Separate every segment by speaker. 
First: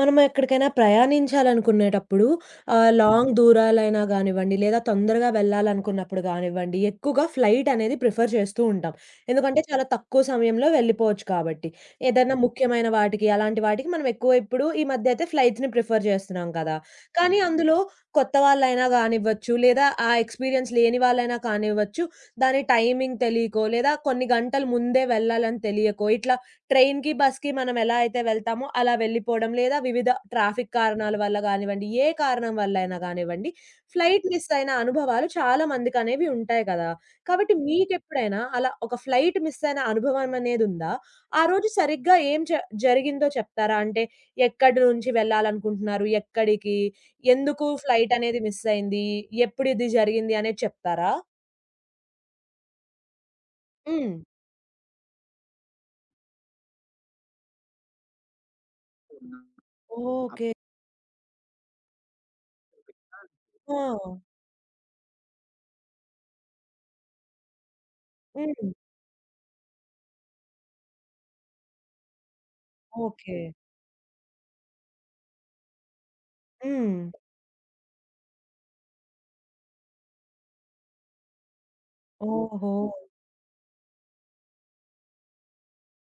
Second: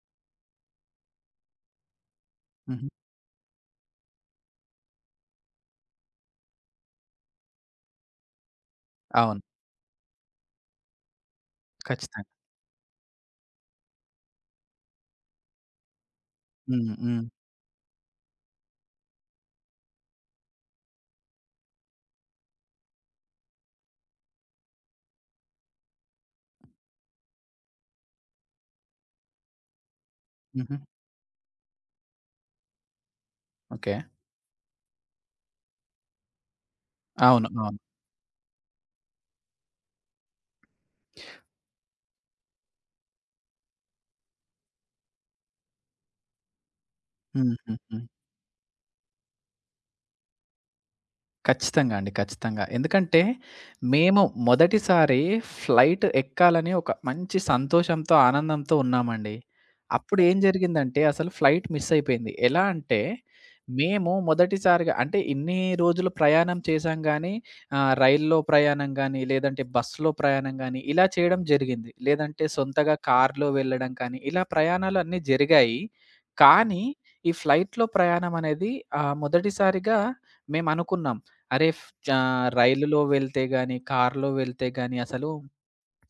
Speaker 1: మనం ఎక్కడికైనా ప్రయాణించాలనుకునేటప్పుడు
Speaker 2: హుహు.
Speaker 1: లాంగ్ దూరాలైనా గానివ్వండి, లేదా తొందరగా వెళ్ళాలనుకున్నప్పుడు గానివ్వండి, ఎక్కువగా ఫ్లైట్ అనేది ప్రిఫర్ చేస్తూ ఉంటాం.
Speaker 2: అవును.
Speaker 1: ఎందుకంటే చాలా తక్కువ సమయంలో వెళ్ళిపోవచ్చు కాబట్టి.
Speaker 2: ఖచ్చితంగా.
Speaker 1: ఏదైనా ముఖ్యమైన వాటికి, అలాంటి వాటికి మనం ఎక్కువ ఇప్పుడు ఈ మధ్య అయితే ఫ్లైట్స్‌ని ప్రిఫర్ చేస్తున్నాం కదా!
Speaker 2: హ్మ్. హ్మ్.
Speaker 1: కానీ అందులో కొత్త వాళ్ళైనా గానివ్వచ్చు, లేదా ఆ ఎక్స్‌పీరియన్స్ లేని వాళ్ళైనా కానివ్వచ్చు, దాని టైమింగ్ తెలీకో, లేదా కొన్ని గంటలు ముందే వెళ్ళాలని తెలియకో, ఇట్లా ట్రైన్‌కి, బస్‌కి మనం ఎలా అయితే వెళ్తామో అలా వెళ్ళిపోవడం. లేదా వివిధ ట్రాఫిక్
Speaker 2: హుహు.
Speaker 1: కారణాల వల్ల గానివ్వండి, ఏ కారణం వల్లైనా గానివ్వండి,
Speaker 2: ఓకే.
Speaker 1: ఫ్లైట్ మిస్ అయిన అనుభవాలు చాలా మందికనేవి ఉంటాయి కదా!
Speaker 2: అవును.
Speaker 1: కాబట్టి
Speaker 2: అవును.
Speaker 1: మీకెప్పుడైనా అలా ఒక ఫ్లైట్ మిస్ అయిన అనుభవం అనేదుందా? ఆ రోజు సరిగ్గా ఏం జరిగిందో చెప్తారా? అంటే ఎక్కడి నుంచి వెళ్ళాలనుకుంటున్నారు? ఎక్కడికి? ఎందుకు
Speaker 2: హుహుహు.
Speaker 1: ఫ్లైట్ అనేది మిస్ అయింది? ఎప్పుడు ఇది జరిగింది అనేది చెప్తారా?
Speaker 2: ఖచ్చితంగా అండి. ఖచ్చితంగా. ఎందుకంటే,
Speaker 1: హ్మ్.
Speaker 2: మేము మొదటిసారి ఫ్లైట్ ఎక్కాలని ఒక మంచి సంతోషంతో, ఆనందంతో ఉన్నామండి.
Speaker 1: అప్
Speaker 2: అప్పుడు ఏం
Speaker 1: ఓకే.
Speaker 2: జరిగిందంటే, అసలు ఫ్లైట్ మిస్ అయిపోయింది. ఎలా అంటే,
Speaker 1: ఆ!
Speaker 2: మేము మొదటిసారిగా అంటే ఇన్ని రోజులు ప్రయాణం చేశాం గానీ, రైల్లో
Speaker 1: హ్మ్.
Speaker 2: ప్రయాణం గానీ, లేదంటే బస్సులో ప్రయాణం గానీ, ఇలా చేయడం జరిగింది. లేదంటే సొంతగా
Speaker 1: ఓకే.
Speaker 2: కార్‌లో వెళ్ళడం కానీ, ఇలా ప్రయాణాలు అన్నీ జరిగాయి. కానీ,
Speaker 1: హ్మ్.
Speaker 2: ఈ ఫ్లైట్‌లో ప్రయాణం అనేది మొదటిసారిగా మేమనుకున్నాం. అరే! ఫ్ చా
Speaker 1: ఓహో!
Speaker 2: రైలులో వెళ్తే గాని, కారులో వెళ్తే గాని అసలు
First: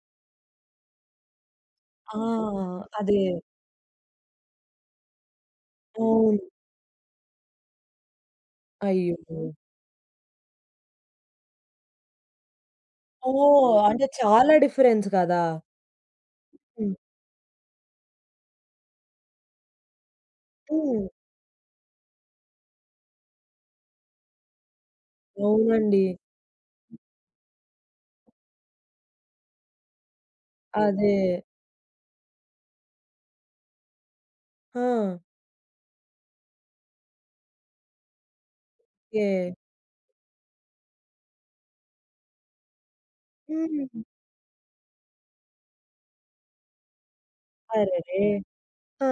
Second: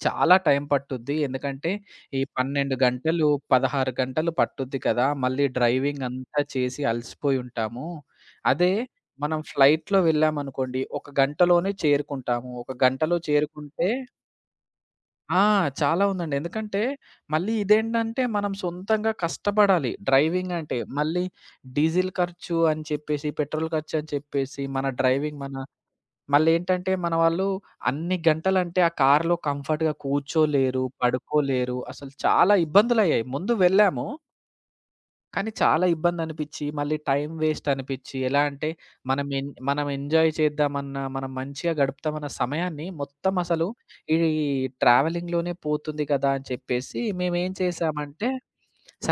Speaker 2: చాలా టైం పట్టుద్ది. ఎందుకంటే
Speaker 1: ఆ!
Speaker 2: ఈ 12
Speaker 1: అదే.
Speaker 2: గంటలు, 16 గంటలు పట్టుద్ది కదా! మళ్ళీ డ్రైవింగ్
Speaker 1: అవును.
Speaker 2: అంతా చేసి అలసిపోయి ఉంటాము. అదే
Speaker 1: అయ్యో!
Speaker 2: మనం ఫ్లైట్‌లో వెళ్ళామనుకోండి, ఒక గంటలోనే చేరుకుంటాము. ఒక గంటలో
Speaker 1: ఓహ్!
Speaker 2: చేరుకుంటే
Speaker 1: అంటే చాలా డిఫరెన్స్
Speaker 2: ఆ!
Speaker 1: కదా!
Speaker 2: చాలా ఉందండి. ఎందుకంటే
Speaker 1: హ్మ్.
Speaker 2: మళ్ళీ ఇదేంటంటే మనం సొంతంగా కష్టపడాలి. డ్రైవింగ్ అంటే
Speaker 1: హ్మ్.
Speaker 2: మళ్ళీ డీజిల్ ఖర్చు అని చెప్పేసి, పెట్రోల్ ఖర్చు అని చెప్పేసి, మన డ్రైవింగ్ మన
Speaker 1: అవునండి.
Speaker 2: మళ్ళేంటంటే మన వాళ్ళు అన్ని గంటలంటే ఆ కార్‌లో కంఫర్ట్‌గా కూర్చోలేరు,
Speaker 1: అదే.
Speaker 2: పడుకోలేరు. అసలు చాలా ఇబ్బందులయ్యాయి. ముందు వెళ్ళాము.
Speaker 1: ఆ!
Speaker 2: కానీ చాలా ఇబ్బందనిపిచ్చి, మళ్ళీ టైం వేస్ట్ అనిపిచ్చి, ఎలా అంటే
Speaker 1: ఓకే.
Speaker 2: మనం ఎంజాయ్ చేద్దామన్నా, మనం మంచిగా గడుపుతామన్న సమయాన్ని మొత్తం అసలు
Speaker 1: హ్మ్.
Speaker 2: ఈ ట్రావెలింగ్‌లోనే పోతుంది కదా! అని చెప్పేసి మేమేం
Speaker 1: అరెరే!
Speaker 2: చేశామంటే,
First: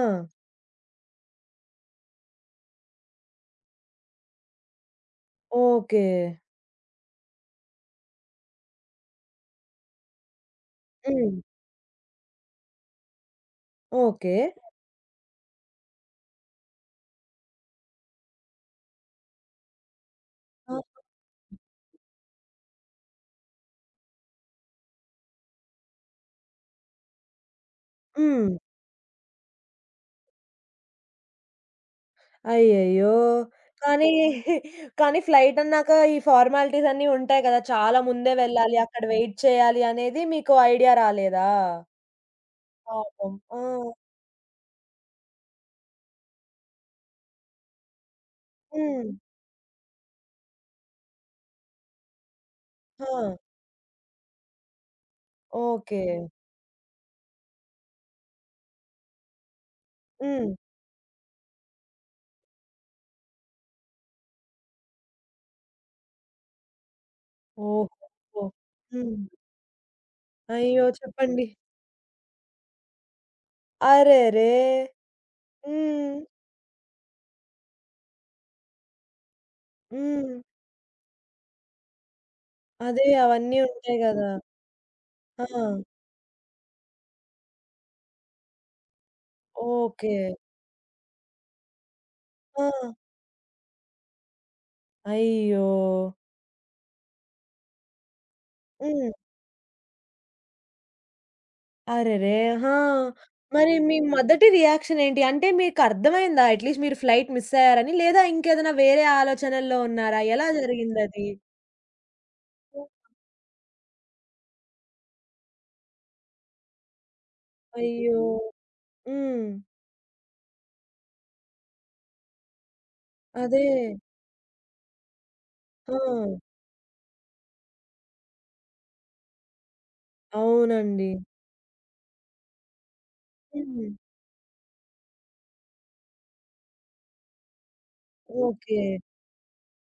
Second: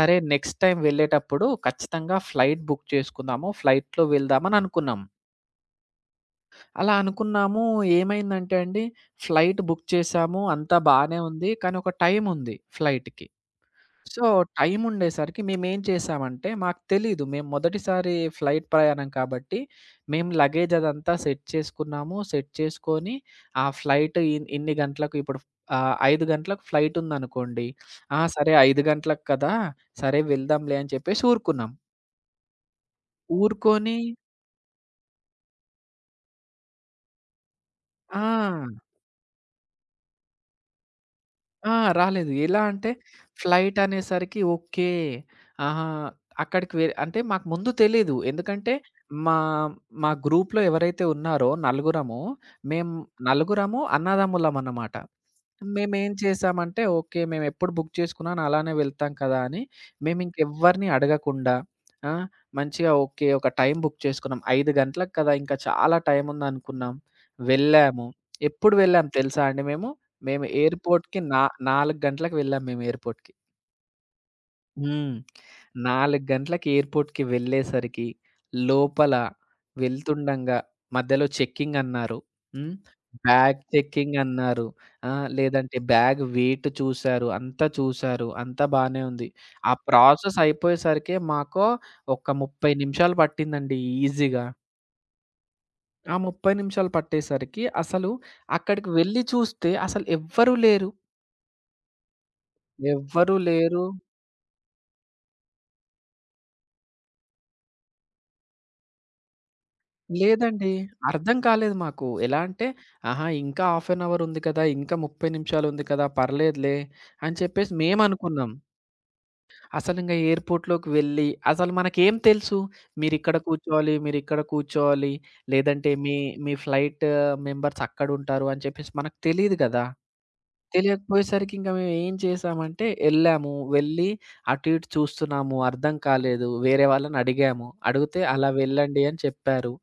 Speaker 1: ఆ!
Speaker 2: నెక్స్ట్ టైమ్ వెళ్ళేటప్పుడు ఖచ్చితంగా ఫ్లైట్ బుక్ చేసుకుందాము. ఫ్లైట్‌లో వెళ్దామని అనుకున్నాం.
Speaker 1: ఓకే.
Speaker 2: అలా అనుకున్నాము. ఏమైందంటే అండి, ఫ్లైట్ బుక్ చేసాము. అంతా బానే
Speaker 1: హ్మ్.
Speaker 2: ఉంది. కానీ ఒక టైముంది ఫ్లైట్‌కి. So,
Speaker 1: okay.
Speaker 2: టైముండేసరికి మేమేం చేసామంటే, మాకు తెలీదు. మేము మొదటిసారి ఫ్లైట్ ప్రయాణం కాబట్టి, మేము లగేజ్
Speaker 1: ఆ!
Speaker 2: అదంతా సెట్ చేసుకున్నాము. సెట్ చేసుకొని, ఆ ఫ్లైట్ ఇన్ని గంటలకు ఇప్పుడు 5 గంటలకు ఫ్లైటుందనుకోండి. ఆ!
Speaker 1: హ్మ్.
Speaker 2: సరే 5 గంటలకు కదా! సరే వెళ్దాంలే అని చెప్పేసి ఊరుకున్నాం.
Speaker 1: అయ్యయ్యో!
Speaker 2: ఊరుకొని
Speaker 1: కానీ, కానీ ఫ్లైట్ అన్నాక ఈ ఫార్మాలిటీస్ అన్నీ ఉంటాయి కదా! చాలా
Speaker 2: ఆ!
Speaker 1: ముందే వెళ్ళాలి, అక్కడ వెయిట్ చేయాలి అనేది మీకు ఐడియా రాలేదా?
Speaker 2: ఆ! రాలేదు. ఎలా అంటే
Speaker 1: పాపం. ఆ!
Speaker 2: ఫ్లైట్ అనేసరికి ఓకే. ఆహా! అక్కడికి వె అంటే మాకు ముందు తెలీదు. ఎందుకంటే
Speaker 1: హ్మ్.
Speaker 2: మా మా గ్రూప్‌లో ఎవరైతే ఉన్నారో నలుగురము, మేము
Speaker 1: ఆ!
Speaker 2: నలుగురము అన్నదమ్ములమన్నమాట.
Speaker 1: ఓకే.
Speaker 2: మేమేం చేసామంటే ఓకే. మేమెప్పుడు బుక్ చేసుకున్నాను అలానే వెళ్తాం కదా! అని
Speaker 1: హ్మ్.
Speaker 2: మేమింకెవ్వరిని అడగకుండా ఆ! మంచిగా ఓకే. ఒక టైమ్ బుక్ చేసుకున్నాం. 5 గంటలకు కదా! ఇంకా చాలా టైముందనుకున్నాం. వెళ్ళాము.
Speaker 1: ఓహోహో!
Speaker 2: ఎప్పుడు వెళ్ళాం
Speaker 1: హ్మ్.
Speaker 2: తెలుసా అండి మేము? మేము
Speaker 1: అయ్యో!
Speaker 2: ఎయిర్‌పోర్ట్‌కి నా
Speaker 1: చెప్పండి.
Speaker 2: 4 గంటలకు వెళ్ళాం మేము ఎయిర్‌పోర్ట్‌కి.
Speaker 1: అరెరే!
Speaker 2: హ్మ్.
Speaker 1: హ్మ్.
Speaker 2: 4 గంటలకి ఎయిర్‌పోర్ట్‌కి వెళ్ళేసరికి లోపల
Speaker 1: హ్మ్.
Speaker 2: వెళ్తుండంగా మధ్యలో చెకింగ్ అన్నారు. హ్మ్.
Speaker 1: అదే అవన్నీ
Speaker 2: బ్యాగ్
Speaker 1: ఉంటాయి
Speaker 2: చెకింగ్
Speaker 1: గదా!
Speaker 2: అన్నారు. ఆ!
Speaker 1: ఆ!
Speaker 2: లేదంటే బ్యాగ్ వెయిట్ చూసారు. అంతా చూసారు. అంతా బానే ఉంది. ఆ
Speaker 1: ఓకే.
Speaker 2: ప్రాసెస్ అయిపోయేసరికి మాకు ఒక
Speaker 1: ఆ!
Speaker 2: 30 నిమిషాలు పట్టిందండి ఈజీగా.
Speaker 1: అయ్యో!
Speaker 2: ఆ 30 నిమిషాలు పట్టేసరికి అసలు అక్కడికి
Speaker 1: హ్మ్.
Speaker 2: వెళ్లి చూస్తే అసలు ఎవ్వరు లేరు.
Speaker 1: అరెరే! ఆ!
Speaker 2: ఎవ్వరు
Speaker 1: మరి
Speaker 2: లేరు.
Speaker 1: మీ మొదటి రియాక్షన్ ఏంటి? అంటే మీకర్థమైందా అట్‌లీస్ట్ మీరు ఫ్లైట్ మిస్ అయ్యారని? లేదా ఇంకేదైనా వేరే ఆలోచనల్లో ఉన్నారా? ఎలా
Speaker 2: లేదండి.
Speaker 1: జరిగిందది?
Speaker 2: అర్థం కాలేదు మాకు. ఎలా అంటే, ఆహా! ఇంకా హాఫ్ ఎన్ అవర్ ఉంది కదా! ఇంకా 30 నిమిషాలు ఉంది కదా! పర్లేదులే అని చెప్పేసి
Speaker 1: అయ్యో!
Speaker 2: మేమనుకున్నాం.
Speaker 1: హ్మ్.
Speaker 2: అసలింక ఎయిర్‌పోర్ట్‌లోకి వెళ్ళి, అసలు మనకేం తెలుసు? మీరిక్కడ
Speaker 1: అదే.
Speaker 2: కూర్చోవాలి, మీరిక్కడ కూర్చోవాలి, లేదంటే
Speaker 1: ఆ!
Speaker 2: మీ మీ ఫ్లైట్ మెంబర్స్ అక్కడుంటారు అని చెప్పేసి మనకు తెలీదు గదా!
Speaker 1: అవునండి.
Speaker 2: తెలియకపోయేసరికి ఇంక మేమేం చేసామంటే ఎళ్ళాము.
Speaker 1: హ్మ్.
Speaker 2: వెళ్ళి అటు ఇటు చూస్తున్నాము. అర్థం కాలేదు. వేరే వాళ్ళని అడిగాము. అడిగితే అలా
Speaker 1: ఓకే.
Speaker 2: వెళ్ళండి అని చెప్పారు.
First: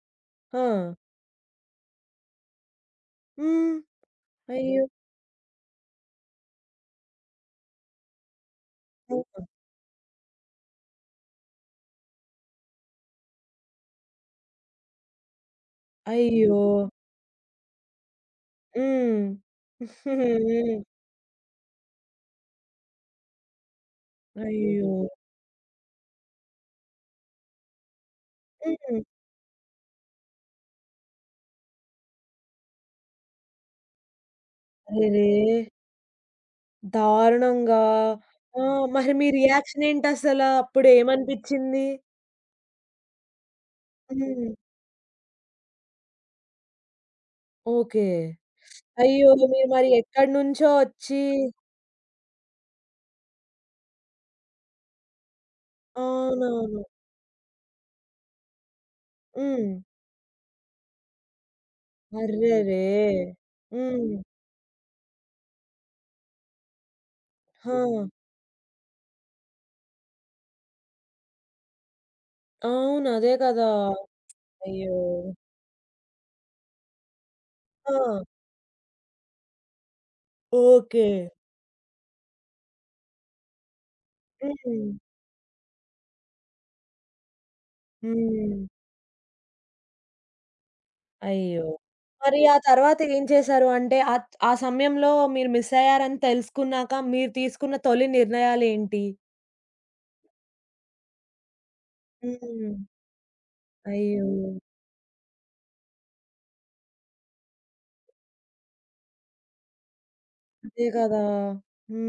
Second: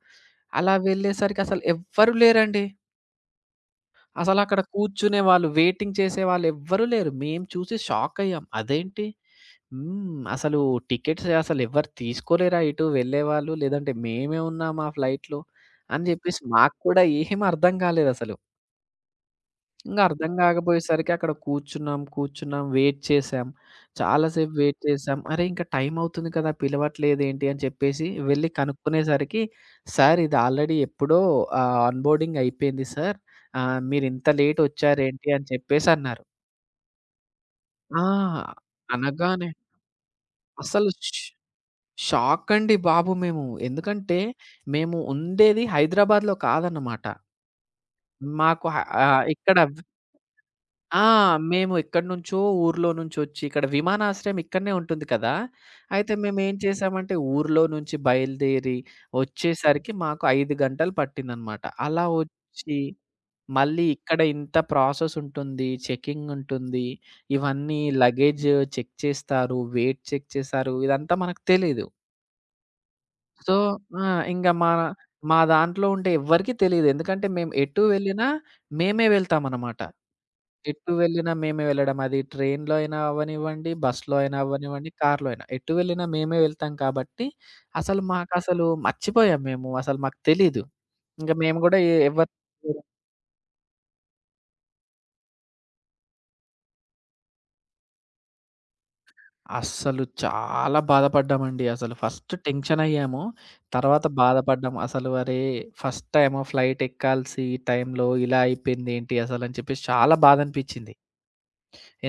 Speaker 2: అలా
Speaker 1: ఆ!
Speaker 2: వెళ్ళేసరికి అసలు ఎవ్వరు లేరండి.
Speaker 1: హ్మ్.
Speaker 2: అసలక్కడ
Speaker 1: అయ్యో!
Speaker 2: కూర్చునేవాళ్ళు, వెయిటింగ్ చేసేవాళ్ళు ఎవ్వరు లేరు. మేము చూసి షాకయ్యాం. అదేంటి?
Speaker 1: ఆ!
Speaker 2: హ్మ్. అసలు టికెట్స్ అసలెవ్వరు తీసుకోలేరా ఇటు వెళ్ళేవాళ్ళు? లేదంటే మేమే ఉన్నామా ఫ్లైట్‌లో? అని జెప్పేసి
Speaker 1: అయ్యో!
Speaker 2: మాకు కూడా ఏం అర్థం కాలేదసలు.
Speaker 1: హ్మ్.
Speaker 2: ఇంగ అర్థం
Speaker 1: హ్మ్.
Speaker 2: కాకపోయేసరికి అక్కడ కూర్చున్నాం, కూర్చున్నాం, వెయిట్ చేశాం. చాలా సేపు వెయిట్
Speaker 1: అయ్యో!
Speaker 2: చేశాం. అరే! ఇంకా టైమ్ అవుతుంది కదా! పిలవట్లేదేంటి అని చెప్పేసి వెళ్లి
Speaker 1: హ్మ్.
Speaker 2: కనుక్కునేసరికి, "సార్ ఇది ఆల్రెడీ ఎప్పుడో ఆన్‌బోర్డింగ్ అయిపోయింది సార్. మీరింత లేట్ వచ్చారేంటి?"
Speaker 1: అరెరే!
Speaker 2: అని చెప్పేసి అన్నారు.
Speaker 1: దారుణంగా.
Speaker 2: ఆ!
Speaker 1: ఆ! మరి మీ
Speaker 2: అనగానే
Speaker 1: రియాక్షన్ ఏంటసల?
Speaker 2: అసలు
Speaker 1: అప్పుడేమనిపిచ్చింది?
Speaker 2: షాక్ అండి బాబు మేము. ఎందుకంటే,
Speaker 1: హ్మ్.
Speaker 2: మేము ఉండేది హైదరాబాద్‌లో కాదన్నమాట.
Speaker 1: ఓకే.
Speaker 2: మాకు
Speaker 1: అయ్యో!
Speaker 2: ఇక్కడ
Speaker 1: మీరు మరి ఎక్కడి నుంచో
Speaker 2: ఆ!
Speaker 1: వచ్చి
Speaker 2: మేము ఎక్కడి నుంచో ఊర్లో నుంచొచ్చి ఇక్కడ విమానాశ్రయం ఇక్కడనే ఉంటుంది కదా! అయితే మేమేం
Speaker 1: అవునవును.
Speaker 2: చేసామంటే ఊర్లో నుంచి బయలుదేరి
Speaker 1: హ్మ్.
Speaker 2: వచ్చేసరికి మాకు 5 గంటలు పట్టిందనమాట. అలా వచ్చి
Speaker 1: అర్రెరే!
Speaker 2: మళ్ళీ
Speaker 1: హ్మ్.
Speaker 2: ఇక్కడ ఇంత ప్రాసెస్ ఉంటుంది. చెకింగ్ ఉంటుంది.
Speaker 1: ఆ!
Speaker 2: ఇవన్నీ లగేజ్ చెక్ చేస్తారు. వెయిట్ చెక్ చేస్తారు. ఇదంతా మనకు తెలీదు.
Speaker 1: అవును. అదే
Speaker 2: సో
Speaker 1: కదా!
Speaker 2: ఆ! ఇంగ మా
Speaker 1: అయ్యో!
Speaker 2: మా దాంట్లో ఉంటే ఎవ్వరికీ తెలీదు. ఎందుకంటే మేము ఎటు
Speaker 1: ఆ!
Speaker 2: వెళ్ళినా మేమే వెళ్తామనమాట. ఎటు
Speaker 1: ఓకే.
Speaker 2: వెళ్ళినా మేమే వెళ్ళడం. అది ట్రైన్‌లో అయినా అవ్వనివ్వండి, బస్‌లో అయినా అవ్వనివ్వండి,
Speaker 1: హ్మ్.
Speaker 2: కార్‌లో అయినా. ఎటు వెళ్ళినా మేమే వెళ్తాం కాబట్టి, అసలు
Speaker 1: హ్మ్.
Speaker 2: మాకసలు మర్చిపోయాం మేము. అసలు మాకు తెలీదు. ఇంక మేము
Speaker 1: అయ్యో!
Speaker 2: గూడా ఎవరు
Speaker 1: మరి ఆ తర్వాత ఏం చేశారు? అంటే ఆ సమయంలో మీరు మిస్ అయ్యారని తెలుసుకున్నాక మీరు తీసుకున్న తొలి నిర్ణయాలేంటి?
Speaker 2: అస్సలు చాలా బాధపడ్డామండి. అసలు ఫస్ట్
Speaker 1: హ్మ్.
Speaker 2: టెన్షనయ్యాము. తర్వాత
Speaker 1: అయ్యో!
Speaker 2: బాధపడ్డాం. అసలు అరే! ఫస్ట్ టైము ఫ్లైట్ ఎక్కాల్సి ఈ టైంలో ఇలా అయిపోయిందేంటి అసలని చెప్పేసి చాలా
Speaker 1: అదే
Speaker 2: బాధనిపిచ్చింది.
Speaker 1: కదా!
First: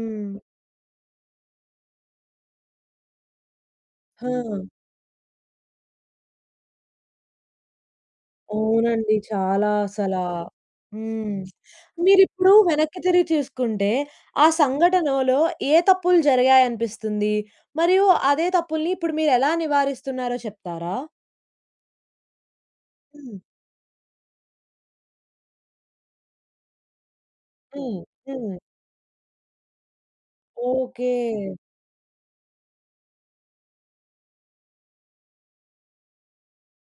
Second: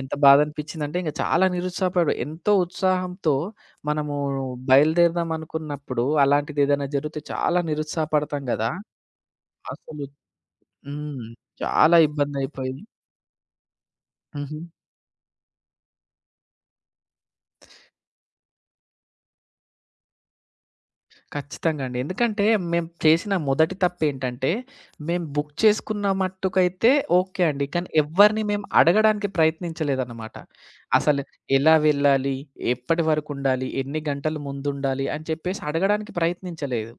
Speaker 2: ఎంత బాధనిపించిందంటే ఇంక చాలా నిరుత్సాహపడు ఎంతో ఉత్సాహంతో మనము
Speaker 1: ఆ!
Speaker 2: బయలుదేరదాం అనుకున్నప్పుడు అలాంటిదేదైనా జరిగితే చాలా నిరుత్సాహపడతాం గదా!
Speaker 1: అవునండి. చాలా
Speaker 2: అసలు
Speaker 1: అసలా.
Speaker 2: హ్మ్.
Speaker 1: హ్మ్.
Speaker 2: చాలా
Speaker 1: మీరిప్పుడు
Speaker 2: ఇబ్బందయిపోయి
Speaker 1: వెనక్కి తిరిగి చూసుకుంటే ఆ
Speaker 2: హుహు.
Speaker 1: సంఘటనలో ఏ తప్పులు జరిగాయనిపిస్తుంది? మరియు అదే తప్పుల్ని ఇప్పుడు మీరెలా నివారిస్తున్నారో చెప్తారా?
Speaker 2: ఖచ్చితంగా అండి. ఎందుకంటే మేము చేసిన
Speaker 1: హ్మ్.
Speaker 2: మొదటి తప్పేంటంటే, మేము బుక్ చేసుకున్న మట్టుకైతే ఓకే అండి. కానీ
Speaker 1: హ్మ్.
Speaker 2: ఎవ్వరిని
Speaker 1: హ్మ్.
Speaker 2: మేము అడగడానికి ప్రయత్నించలేదన్నమాట.
Speaker 1: ఓకే.
Speaker 2: అసలు ఎలా వెళ్ళాలి? ఎప్పటి వరకుండాలి? ఎన్ని గంటలు ముందుండాలి? అని చెప్పేసి అడగడానికి ప్రయత్నించలేదు.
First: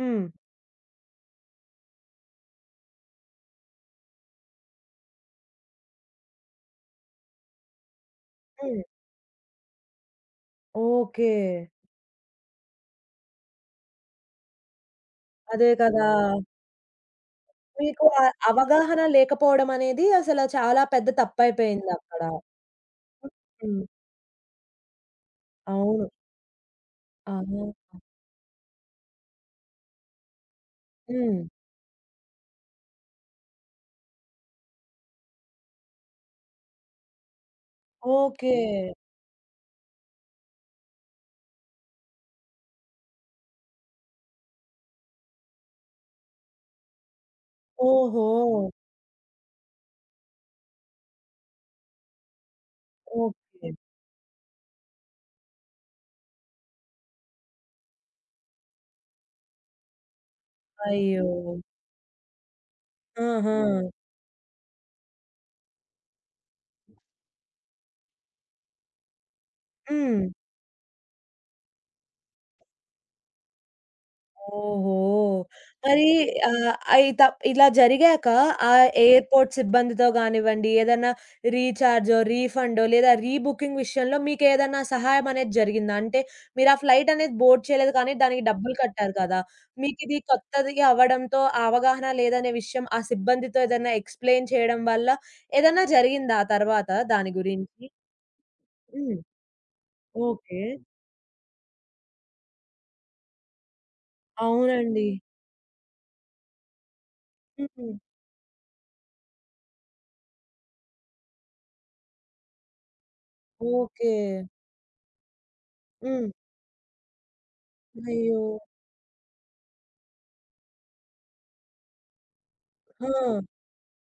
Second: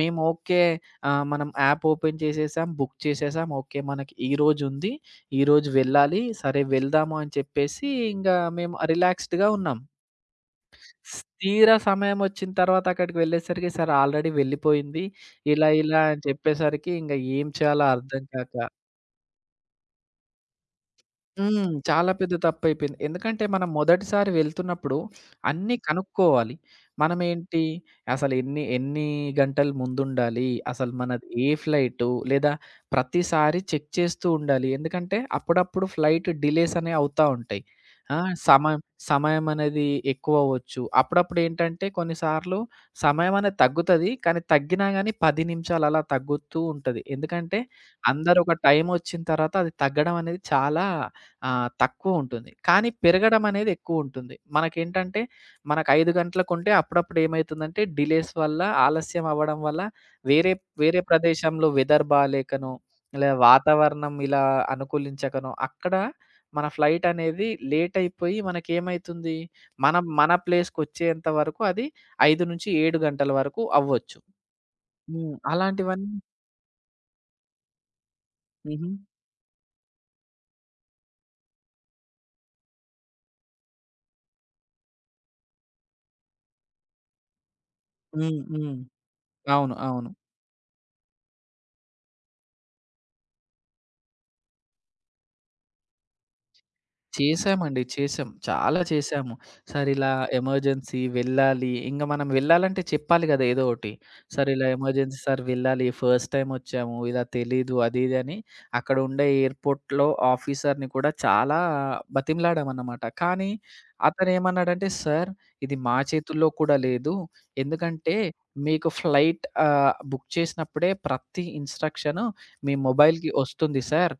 Speaker 2: మేము
Speaker 1: హ్మ్.
Speaker 2: ఓకే మనం యాప్ ఓపెన్ చేసేసాం, బుక్ చేసేసాం. ఓకే మనకి ఈరోజుంది. ఈరోజు వెళ్ళాలి. సరే వెళ్దాము అని చెప్పేసి ఇంగా మేము
Speaker 1: హ్మ్.
Speaker 2: రిలాక్స్‌డ్‌గా ఉన్నాం.
Speaker 1: ఓకే.
Speaker 2: తీరా సమయమొచ్చిన తర్వాత అక్కడికి వెళ్ళేసరికి, "సార్ ఆల్రెడీ వెళ్ళిపోయింది" ఇలా
Speaker 1: అదే
Speaker 2: ఇలా
Speaker 1: కదా!
Speaker 2: అని
Speaker 1: హ్మ్.
Speaker 2: చెప్పేసరికి ఇంక ఏం చేయాలో
Speaker 1: మీకు
Speaker 2: అర్థం కాక
Speaker 1: అవగాహన లేకపోవడమనేది అసల చాలా పెద్ద
Speaker 2: హ్మ్. చాలా
Speaker 1: తప్పయిపోయిందక్కడ.
Speaker 2: పెద్ద తప్పయిపోయింది. ఎందుకంటే మనం
Speaker 1: హ్మ్.
Speaker 2: మొదటిసారి వెళ్తున్నప్పుడు అన్నీ
Speaker 1: అవును.
Speaker 2: కనుక్కోవాలి. మనమేంటి
Speaker 1: ఆహా!
Speaker 2: అసలెన్ని ఎన్ని ఎన్ని గంటలు ముందుండాలి? అసలు మనది
Speaker 1: హ్మ్.
Speaker 2: ఏ ఫ్లైటు? లేదా ప్రతిసారి చెక్ చేస్తూ ఉండాలి. ఎందుకంటే అప్పుడప్పుడు ఫ్లైట్ డిలేస్ అనేవి అవుతా ఉంటాయి. ఆ!
Speaker 1: ఓకే.
Speaker 2: సమయం సమయం అనేది ఎక్కువవ్వచ్చు. అప్పుడప్పుడేంటంటే కొన్నిసార్లు సమయం అనేది తగ్గుతది. కానీ తగ్గినా గానీ 10 నిమిషాలు అలా తగ్గుతూ ఉంటది. ఎందుకంటే
Speaker 1: ఓహో!
Speaker 2: అందరూ ఒక టైమొచ్చిన తర్వాత అది తగ్గడం అనేది చాలా ఆ! తక్కువుంటుంది. కానీ పెరగడం అనేది
Speaker 1: ఓకే.
Speaker 2: ఎక్కువుంటుంది. మనకేంటంటే, మనకు 5 గంటలకుంటే అప్పుడప్పుడు ఏమైతుందంటే, డిలేస్ వల్ల, ఆలస్యం అవ్వడం వల్ల, వేరే వేరే
Speaker 1: అయ్యో!
Speaker 2: ప్రదేశంలో వెదర్ బాలేకనో, లేదా
Speaker 1: ఆహా!
Speaker 2: వాతావరణం ఇలా అనుకూలించకనో, అక్కడ మన ఫ్లైటనేది లేటయిపోయి మనకేమైతుంది, మనం
Speaker 1: హ్మ్.
Speaker 2: మన ప్లేస్‌కొచ్చేంత వరకు అది 5-7 గంటల వరకు అవ్వచ్చు.
Speaker 1: ఓహో!
Speaker 2: హ్మ్.
Speaker 1: మరి
Speaker 2: అలాంటివన్నీ
Speaker 1: ఆహ్, అయి త ఇలా జరిగాక ఆ
Speaker 2: హుహు.
Speaker 1: ఎయిర్‌పోర్ట్ సిబ్బందితో గానివ్వండి, ఏదన్నా రీచార్జో, రీఫండో లేదా రీబుకింగ్ విషయంలో మీకేదన్నా సహాయం అనేది జరిగిందా? అంటే మీరు ఆ ఫ్లైట్ అనేది బోర్డ్ చేయలేదు కానీ
Speaker 2: హ్మ్.
Speaker 1: దానికి
Speaker 2: హ్మ్.
Speaker 1: డబ్బులు కట్టారు కదా!
Speaker 2: అవును. అవును.
Speaker 1: మీకిది కొత్తది అవ్వడంతో ఆ అవగాహన లేదనే విషయం ఆ సిబ్బందితో ఏదన్నా ఎక్స్‌ప్లెయిన్ చేయడం వల్ల ఏదన్నా జరిగిందా ఆ తర్వాత దాని
Speaker 2: చేశామండి.
Speaker 1: గురించి?
Speaker 2: చేశాం. చాలా
Speaker 1: హ్మ్.
Speaker 2: చేశాము. సార్ ఇలా
Speaker 1: ఓకే.
Speaker 2: ఎమర్జెన్సీ వెళ్ళాలి. ఇంగ మనం వెళ్ళాలంటే చెప్పాలి గదా! ఏదో ఒకటి. సార్ ఇలా
Speaker 1: అవునండి.
Speaker 2: ఎమర్జెన్సీ సార్ వెళ్ళాలి. ఫస్ట్ టైమ్ వచ్చాము. ఇలా తెలీదు
Speaker 1: హ్మ్.
Speaker 2: అది ఇది అని అక్కడ ఉండే ఎయిర్‌పోర్ట్‌లో ఆఫీసర్‌ని కూడా చాలా బతిమలాడామన్నమాట. కానీ
Speaker 1: ఓకే.
Speaker 2: అతనేమన్నాడంటే, "సార్ ఇది మా
Speaker 1: హ్మ్.
Speaker 2: చేతుల్లో కూడా లేదు. ఎందుకంటే
Speaker 1: అయ్యో!
Speaker 2: మీకు ఫ్లైట్ బుక్ చేసినప్పుడే ప్రతి ఇన్‌స్ట్రక్షన్ మీ
Speaker 1: ఆ!
Speaker 2: మొబైల్‌కి వస్తుంది సార్.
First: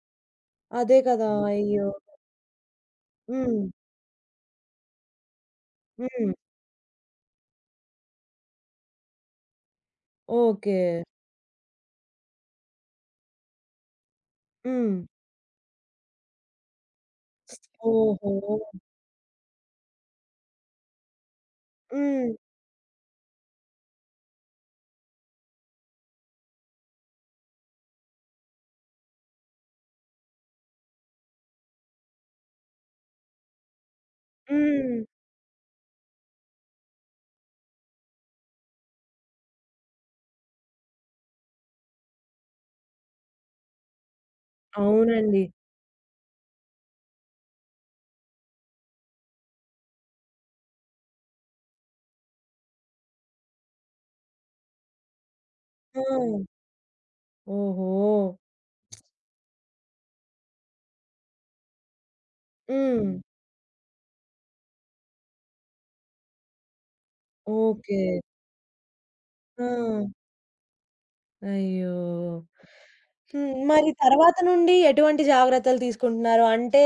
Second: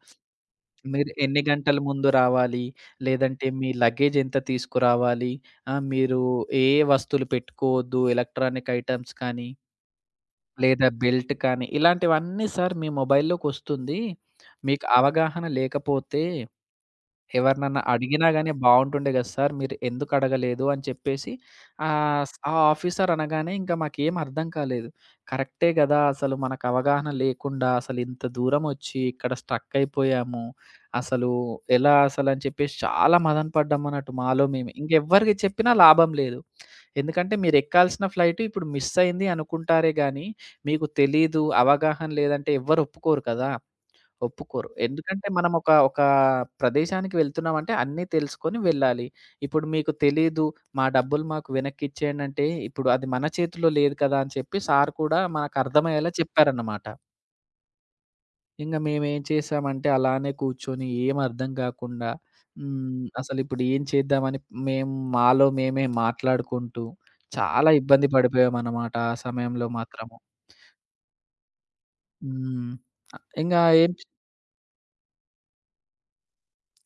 Speaker 1: అదే
Speaker 2: మీరు
Speaker 1: కదా!
Speaker 2: ఎన్ని
Speaker 1: హ్మ్.
Speaker 2: గంటల
Speaker 1: అయ్యో!
Speaker 2: ముందు రావాలి? లేదంటే
Speaker 1: హ్మ్.
Speaker 2: మీ లగేజ్ ఎంత తీసుకురావాలి? మీరు
Speaker 1: హ్మ్.
Speaker 2: ఏ వస్తువులు పెట్టుకోవద్దు ఎలక్ట్రానిక్ ఐటెమ్స్ కానీ,
Speaker 1: ఓకే.
Speaker 2: లేదా బెల్ట్ కానీ ఇలాంటివన్నీ సార్ మీ మొబైల్‌లోకొస్తుంది. మీకు
Speaker 1: హ్మ్.
Speaker 2: అవగాహన లేకపోతే ఎవరినన్నా అడిగినా
Speaker 1: ఓహో!
Speaker 2: గాని బావుంటుండే గదా సార్! మీరు ఎందుకు అడగలేదు అని చెప్పేసి ఆహ్,
Speaker 1: హ్మ్.
Speaker 2: స్ ఆ ఆఫీసర్ అనగానే ఇంకా మాకేం అర్థం కాలేదు. కరెక్టే గదా! అసలు మనకు అవగాహన లేకుండా అసలు ఇంత దూరం ఒచ్చి ఇక్కడ స్ట్రక్ అయిపోయాము. అసలు ఎలా అసలు అని చెప్పేసి చాలా మదన పడ్డాం అన్నట్టు మాలో మేమే.
Speaker 1: హ్మ్.
Speaker 2: ఇంకెవ్వరికి చెప్పినా లాభం లేదు. ఎందుకంటే మీరు ఎక్కాల్సిన ఫ్లైట్ ఇప్పుడు మిస్ అయింది అనుకుంటారే గానీ మీకు తెలీదు, అవగాహన లేదంటే ఎవ్వరు ఒప్పుకోరు కదా! ఒప్పుకోరు. ఎందుకంటే
Speaker 1: అవునండి.
Speaker 2: మనం ఒక ఒక ప్రదేశానికి వెళ్తున్నామంటే అన్నీ తెలుసుకొని వెళ్ళాలి. ఇప్పుడు మీకు తెలీదు, మా డబ్బులు మాకు వెనక్కిచ్చేయండి అంటే, ఇప్పుడు అది మన చేతిలో లేదు కదా! అని చెప్పి సార్ కూడా
Speaker 1: ఆ!
Speaker 2: మనకర్థమయ్యేలా చెప్పారన్నమాట.
Speaker 1: ఓహో!
Speaker 2: ఇంగ మేమేం చేశామంటే అలానే కూర్చొని ఏం అర్థం కాకుండా
Speaker 1: హ్మ్.
Speaker 2: హ్మ్.
Speaker 1: హ్మ్.
Speaker 2: అసలిప్పుడు ఏం చేద్దామని మాలో మేమే మాట్లాడుకుంటూ చాలా
Speaker 1: ఓకే.
Speaker 2: ఇబ్బంది పడిపోయామన్నమాట ఆ
Speaker 1: ఆ!
Speaker 2: సమయంలో మాత్రము.
Speaker 1: అయ్యో!
Speaker 2: హ్మ్.
Speaker 1: హ్మ్.
Speaker 2: ఇంగా
Speaker 1: మరి
Speaker 2: ఏం
Speaker 1: తర్వాత నుండి ఎటువంటి జాగ్రత్తలు తీసుకుంటున్నారు? అంటే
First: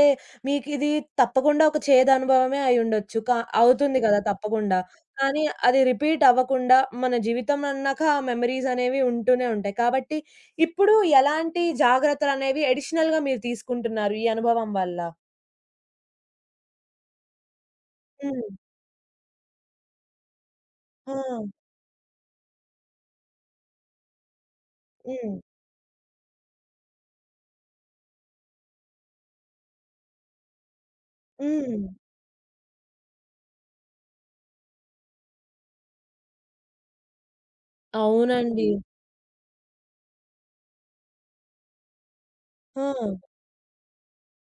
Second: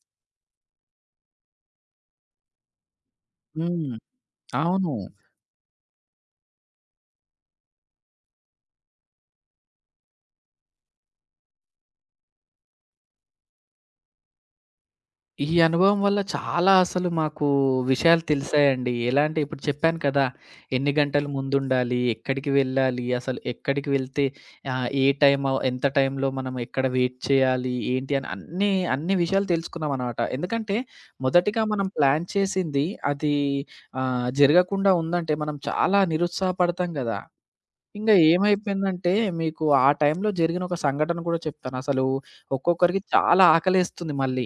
Speaker 1: మీకిది తప్పకుండా ఒక చేదనుభవమే అయ్యుండొచ్చు. కా
Speaker 2: హ్మ్.
Speaker 1: అవుతుంది కదా! తప్పకుండా.
Speaker 2: అవును.
Speaker 1: కానీ అది రిపీట్ అవ్వకుండా మన జీవితం అన్నాక ఆ మెమోరీస్ అనేవి ఉంటూనే ఉంటాయి. కాబట్టి ఇప్పుడు ఎలాంటి జాగ్రత్తలనేవి అడిషనల్‌గా మీరు తీసుకుంటున్నారు ఈ అనుభవం వల్ల?
Speaker 2: ఈ అనుభవం వల్ల చాలా అసలు మాకు విషయాలు
Speaker 1: హ్మ్.
Speaker 2: తెలిసాయండి. ఎలా అంటే ఇప్పుడు చెప్పాను కదా! ఎన్ని
Speaker 1: ఆ!
Speaker 2: గంటలు ముందుండాలి? ఎక్కడికి వెళ్ళాలి? అసలు ఎక్కడికి వెళ్తే ఏ
Speaker 1: హ్మ్.
Speaker 2: టైమ్ ఎంత టైంలో మనం ఎక్కడ వెయిట్ చేయాలి? ఏంటి అని అన్నీ, అన్ని విషయాలు తెలుసుకున్నామనమాట. ఎందుకంటే మొదటిగా
Speaker 1: హ్మ్.
Speaker 2: మనం ప్లాన్ చేసింది అది జరగకుండా ఉందంటే మనం చాలా నిరుత్సాహపడతాం గదా! ఇంగా
Speaker 1: అవునండి.
Speaker 2: ఏమైపోయిందంటే, మీకు ఆ టైంలో జరిగిన ఒక సంఘటన కూడా చెప్తాను. అసలు ఒక్కొక్కరికి
Speaker 1: ఆ!
Speaker 2: చాలా ఆకలేస్తుంది మళ్ళీ.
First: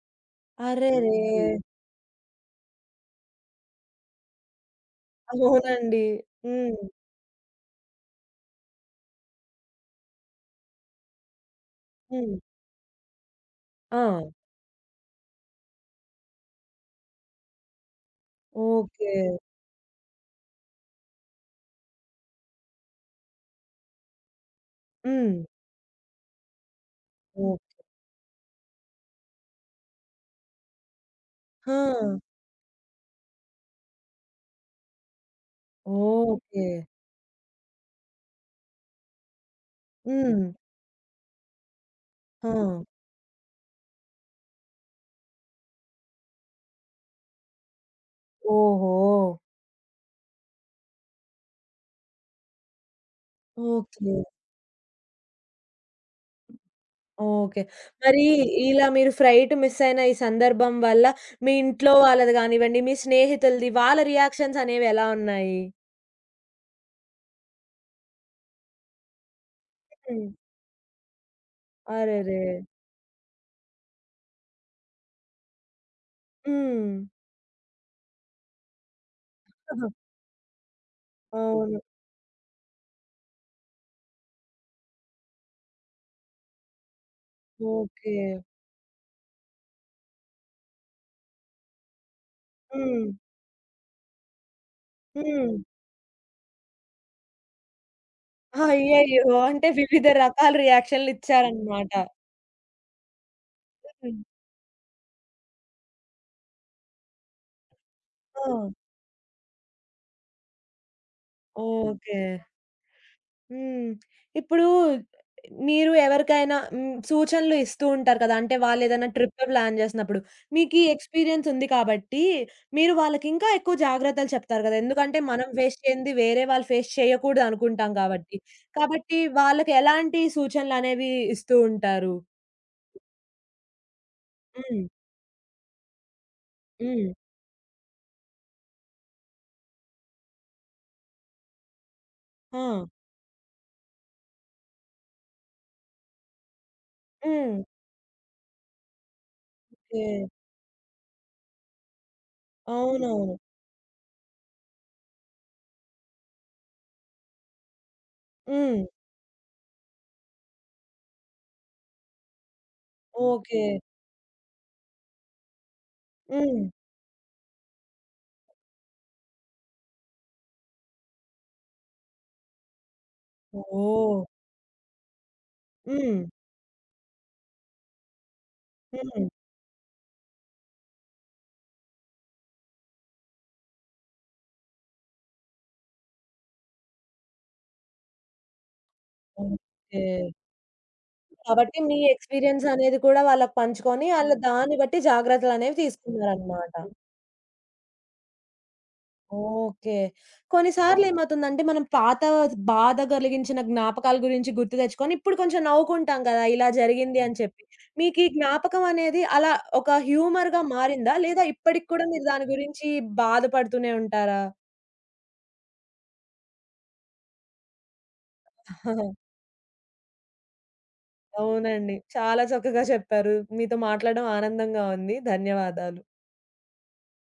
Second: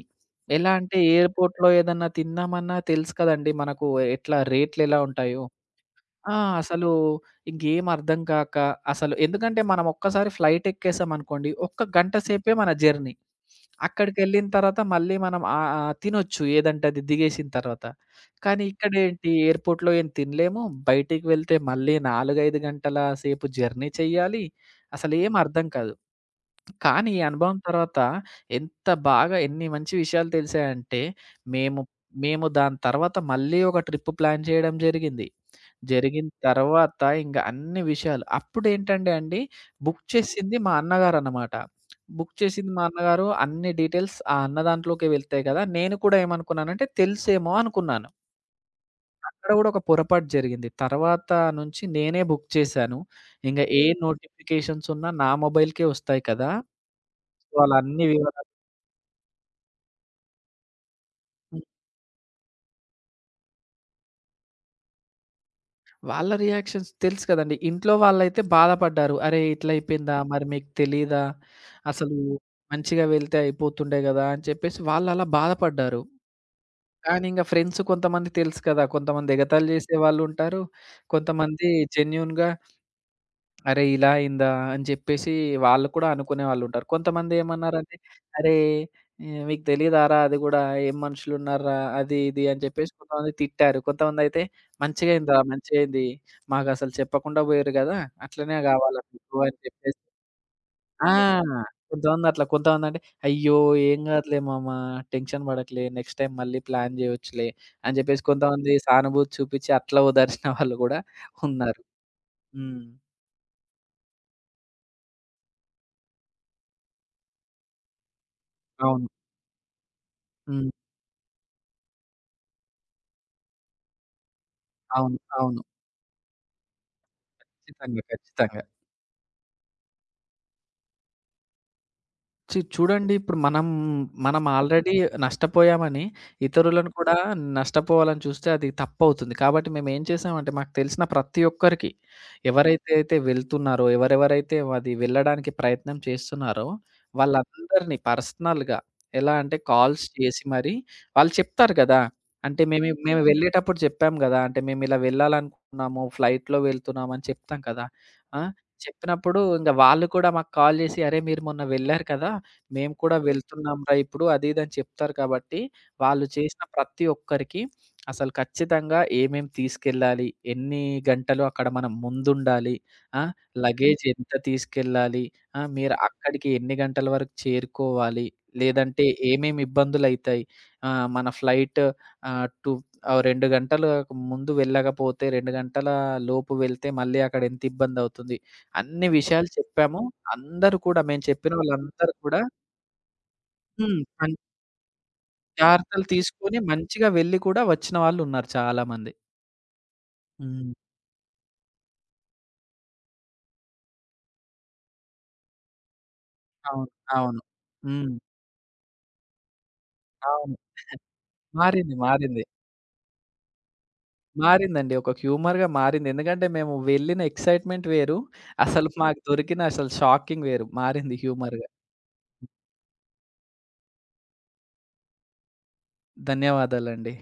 Speaker 2: ఎలా అంటే
Speaker 1: అరెరే!
Speaker 2: ఎయిర్‌పోర్ట్‌లో ఏదన్నా తిందామన్నా తెలుసు కదండీ మనకు ఎట్లా రేట్లెలా ఉంటాయో.
Speaker 1: అవునండి.
Speaker 2: ఆ!
Speaker 1: హ్మ్.
Speaker 2: అసలు ఈ గేమ్ అర్థం కాక అసలు ఎందుకంటే మనం ఒక్కసారి ఫ్లైట్ ఎక్కేసామనుకోండి, ఒక్క గంట
Speaker 1: హ్మ్.
Speaker 2: సేపే మన జర్నీ.
Speaker 1: ఆ!
Speaker 2: అక్కడికెళ్ళిన తర్వాత మళ్ళీ మనం ఆహ్, ఆహ్, తినొచ్చు ఏదంటే అది దిగేసిన తర్వాత. కానీ
Speaker 1: ఓకే.
Speaker 2: ఇక్కడేంటి ఎయిర్‌పోర్ట్‌లో ఏం తినలేము. బయటికి వెళ్తే మళ్ళీ 4, 5 గంటల సేపు జర్నీ చేయాలి. అసలేం
Speaker 1: హ్మ్.
Speaker 2: అర్థం కాదు. కానీ ఈ అనుభవం
Speaker 1: ఓహ్!
Speaker 2: తర్వాత ఎంత బాగా ఎన్ని మంచి విషయాలు తెలిసాయంటే, మేము
Speaker 1: ఆ!
Speaker 2: మేము దాని తర్వాత మళ్ళీ ఒక ట్రిప్ ప్లాన్ చేయడం జరిగింది. జరిగిన
Speaker 1: ఓకే.
Speaker 2: తర్వాత ఇంక అన్ని విషయాలు అప్పుడేంటంటే అండి, బుక్
Speaker 1: హ్మ్.
Speaker 2: చేసింది మా అన్నగారన్నమాట. బుక్
Speaker 1: ఆ!
Speaker 2: చేసింది మా అన్నగారు. అన్ని డీటెయిల్స్ ఆ అన్న దాంట్లోకే వెళ్తాయి కదా! నేను కూడా ఏమనుకున్నానంటే తెలుసేమో అనుకున్నాను.
Speaker 1: ఓహో!
Speaker 2: అక్కడ కూడా ఒక పొరపాటు జరిగింది. తర్వాత నుంచి నేనే బుక్ చేశాను. ఇంగ ఏ
Speaker 1: ఓకే.
Speaker 2: నోటిఫికేషన్స్ ఉన్నా నా మొబైల్‌కే వస్తాయి కదా!
Speaker 1: ఓకే.
Speaker 2: వాళ్ళన్ని
Speaker 1: మరి
Speaker 2: వివరాలు
Speaker 1: ఇలా మీరు ఫ్లైట్ మిస్ అయిన ఈ సందర్భం వల్ల మీ
Speaker 2: హ్మ్.
Speaker 1: ఇంట్లో వాళ్ళది గానివ్వండి, మీ స్నేహితులది వాళ్ళ రియాక్షన్స్ అనేవెలా ఉన్నాయి?
Speaker 2: వాళ్ళ రియాక్షన్స్ తెలుసు కదండీ. ఇంట్లో వాళ్ళైతే బాధపడ్డారు. "అరే! ఇట్లయిపోయిందా?
Speaker 1: హ్మ్.
Speaker 2: మరి మీకు తెలీదా? అసలు
Speaker 1: అరెరే!
Speaker 2: మంచిగా వెళ్తే అయిపోతుండే గదా!" అని చెప్పేసి వాళ్ళలా బాధపడ్డారు.
Speaker 1: హ్మ్.
Speaker 2: కానీ ఇంగ ఫ్రెండ్స్ కొంతమంది తెలుసు కదా! కొంతమంది ఎగతాళి చేసేవాళ్ళుంటారు. కొంతమంది
Speaker 1: అవును.
Speaker 2: జెన్యూన్‌గా అరే! ఇలా అయిందా? అని చెప్పేసి వాళ్ళు కూడా అనుకునేవాళ్ళుంటారు. కొంతమంది ఏమన్నారంటే,
Speaker 1: ఓకే.
Speaker 2: "అరే! మీకు తెలీదారా అది గూడా ఏం మనుషులున్నార్రా?" అది, ఇది అని చెప్పేసి
Speaker 1: హ్మ్.
Speaker 2: కొంతమంది తిట్టారు. కొంతమందయితే "మంచిగా అయిందిరా,
Speaker 1: హ్మ్.
Speaker 2: మంచిగయింది. మాకసలు చెప్పకుండా పోయిర్రు గదా! అట్లనే గావాలా
Speaker 1: అయ్యయ్యో!
Speaker 2: మీకు" అని
Speaker 1: అంటే
Speaker 2: చెప్పేసి
Speaker 1: వివిధ రకాల
Speaker 2: ఆ!
Speaker 1: రియాక్షన్‌లిచ్చారన్నమాట.
Speaker 2: కొంతమందట్లా. కొంతమందంటే, "అయ్యో! ఏం
Speaker 1: హ్మ్.
Speaker 2: గాదులే మామ టెన్షన్ బడకులే. నెక్స్ట్ టైమ్ మళ్ళీ ప్లాన్ జేయొచ్చులే" అని జెప్పేసి
Speaker 1: ఆ!
Speaker 2: కొంతమంది సానుభూతి చూపిచ్చి అట్లా ఓదార్చిన వాళ్ళు గూడా ఉన్నారు.
Speaker 1: ఓకే.
Speaker 2: హ్మ్.
Speaker 1: హ్మ్. ఇప్పుడు మీరు ఎవరికైనా హ్మ్, సూచనలు ఇస్తూ ఉంటారు కదా! అంటే
Speaker 2: అవును.
Speaker 1: వాళ్ళేదైనా ట్రిప్ ప్లాన్ చేసినప్పుడు.
Speaker 2: హ్మ్.
Speaker 1: మీకీ ఎక్స్‌పీరియన్స్ ఉంది కాబట్టి, మీరు వాళ్ళకింకా ఎక్కువ జాగ్రత్తలు చెప్తారు కదా!
Speaker 2: అవును.
Speaker 1: ఎందుకంటే మనం
Speaker 2: అవును.
Speaker 1: ఫేస్ చేయంది వేరే వాళ్ళు ఫేస్ చేయకూడదనుకుంటాం
Speaker 2: ఖచ్చితంగా.
Speaker 1: కాబట్టి.
Speaker 2: ఖచ్చితంగా.
Speaker 1: కాబట్టి వాళ్ళకి ఎలాంటి సూచనలనేవి ఇస్తూ ఉంటారు?
Speaker 2: చూడండి ఇప్పుడు మనం
Speaker 1: హ్మ్.
Speaker 2: ఆల్రెడీ నష్టపోయామని ఇతరులను
Speaker 1: హ్మ్.
Speaker 2: కూడా నష్టపోవాలని చూస్తే అది తప్పవుతుంది. కాబట్టి మేమేం చేసామంటే మాకు తెలిసిన ప్రతి ఒక్కరికి
Speaker 1: ఆ!
Speaker 2: ఎవరైతే అయితే వెళ్తున్నారో, ఎవరెవరైతే అది వెళ్ళడానికి ప్రయత్నం చేస్తున్నారో
Speaker 1: హ్మ్.
Speaker 2: వాళ్ళందరినీ పర్సనల్‌గా ఎలా అంటే
Speaker 1: ఓకే.
Speaker 2: కాల్స్ చేసి మరి వాళ్ళు చెప్తారు గదా! అంటే మేము
Speaker 1: అవునవును.
Speaker 2: వెళ్ళేటప్పుడు చెప్పాం గదా! అంటే మేము ఇలా వెళ్ళాలనుకుంటున్నాము, ఫ్లైట్‌లో వెళ్తున్నాము అని చెప్తాం కదా! ఆ!
Speaker 1: హ్మ్.
Speaker 2: చెప్పినప్పుడు ఇంక వాళ్ళు కూడా మాకు కాల్ చేసి "అరే! మీరు మొన్న వెళ్లారు కదా!" మేము కూడా
Speaker 1: ఓకే.
Speaker 2: వెళ్తున్నాంరా ఇప్పుడు అది ఇది అని చెప్తారు కాబట్టి, వాళ్ళు చేసిన
Speaker 1: హ్మ్.
Speaker 2: ప్రతి ఒక్కరికి అసలు ఖచ్చితంగా ఏమేం తీసుకెళ్ళాలి? ఎన్ని గంటలు అక్కడ మనం ముందుండాలి? ఆ! Luggage
Speaker 1: oh!
Speaker 2: ఎంత తీసుకెళ్ళాలి? ఆ! మీరు
Speaker 1: హ్మ్.
Speaker 2: అక్కడికి ఎన్ని గంటల వరకు చేరుకోవాలి? లేదంటే
Speaker 1: హ్మ్.
Speaker 2: ఏమేమి ఇబ్బందులైతాయి? మన ఫ్లైట్ ఆహ్, 2 ఆహ్, 2 గంటల ముందు వెళ్ళకపోతే 2 గంటల లోపు వెళ్తే మళ్ళీ అక్కడ ఎంత ఇబ్బందవుతుంది? అన్ని విషయాలు చెప్పాము.
Speaker 1: ఓకే.
Speaker 2: అందరూ కూడా మేము చెప్పిన
Speaker 1: కాబట్టి మీ
Speaker 2: వాళ్ళందరూ కూడా
Speaker 1: ఎక్స్‌పీరియన్స్ అనేది కూడా వాళ్ళకి
Speaker 2: హ్మ్.
Speaker 1: పంచుకొని, ఆళ్ళు హ్మ్. దాన్ని బట్టి జాగ్రత్తలనేవి
Speaker 2: జాగ్రత్తలు తీసుకొని
Speaker 1: తీసుకున్నారనమాట. హ్మ్.
Speaker 2: మంచిగా వెళ్లి కూడా వచ్చిన వాళ్ళున్నారు చాలామంది.
Speaker 1: ఓకే. కొన్ని
Speaker 2: హ్మ్.
Speaker 1: అవును. సార్లేమవుతుందంటే, మనం పాత బాధ కలిగించిన జ్ఞాపకాల గురించి గుర్తు తెచ్చుకొని, ఇప్పుడు కొంచెం నవ్వుకుంటాం కదా! ఇలా
Speaker 2: అవును.
Speaker 1: జరిగింది హ్మ్. అని
Speaker 2: అవును.
Speaker 1: చెప్పి.
Speaker 2: హ్మ్.
Speaker 1: మీకీ జ్ఞాపకం అనేది అలా ఒక
Speaker 2: అవును.
Speaker 1: హ్యూమర్‌గా మారిందా? లేదా ఇప్పటికి
Speaker 2: మారింది.
Speaker 1: కూడా మీరు
Speaker 2: మారింది.
Speaker 1: దాని గురించి బాధపడుతూనే ఉంటారా?
Speaker 2: మారిందండి. ఒక హ్యూమర్‌గా మారింది. ఎందుకంటే మేము వెళ్ళిన ఎక్సైట్‌మెంట్ వేరు. అసలు మాకు
Speaker 1: ఆహా!
Speaker 2: దొరికిన అసలు షాకింగ్ వేరు. మారింది హ్యూమర్‌గా.
Speaker 1: అవునండి. చాలా చక్కగా చెప్పారు. మీతో మాట్లాడడం ఆనందంగా ఉంది. ధన్యవాదాలు.
Speaker 2: ధన్యవాదాలండి.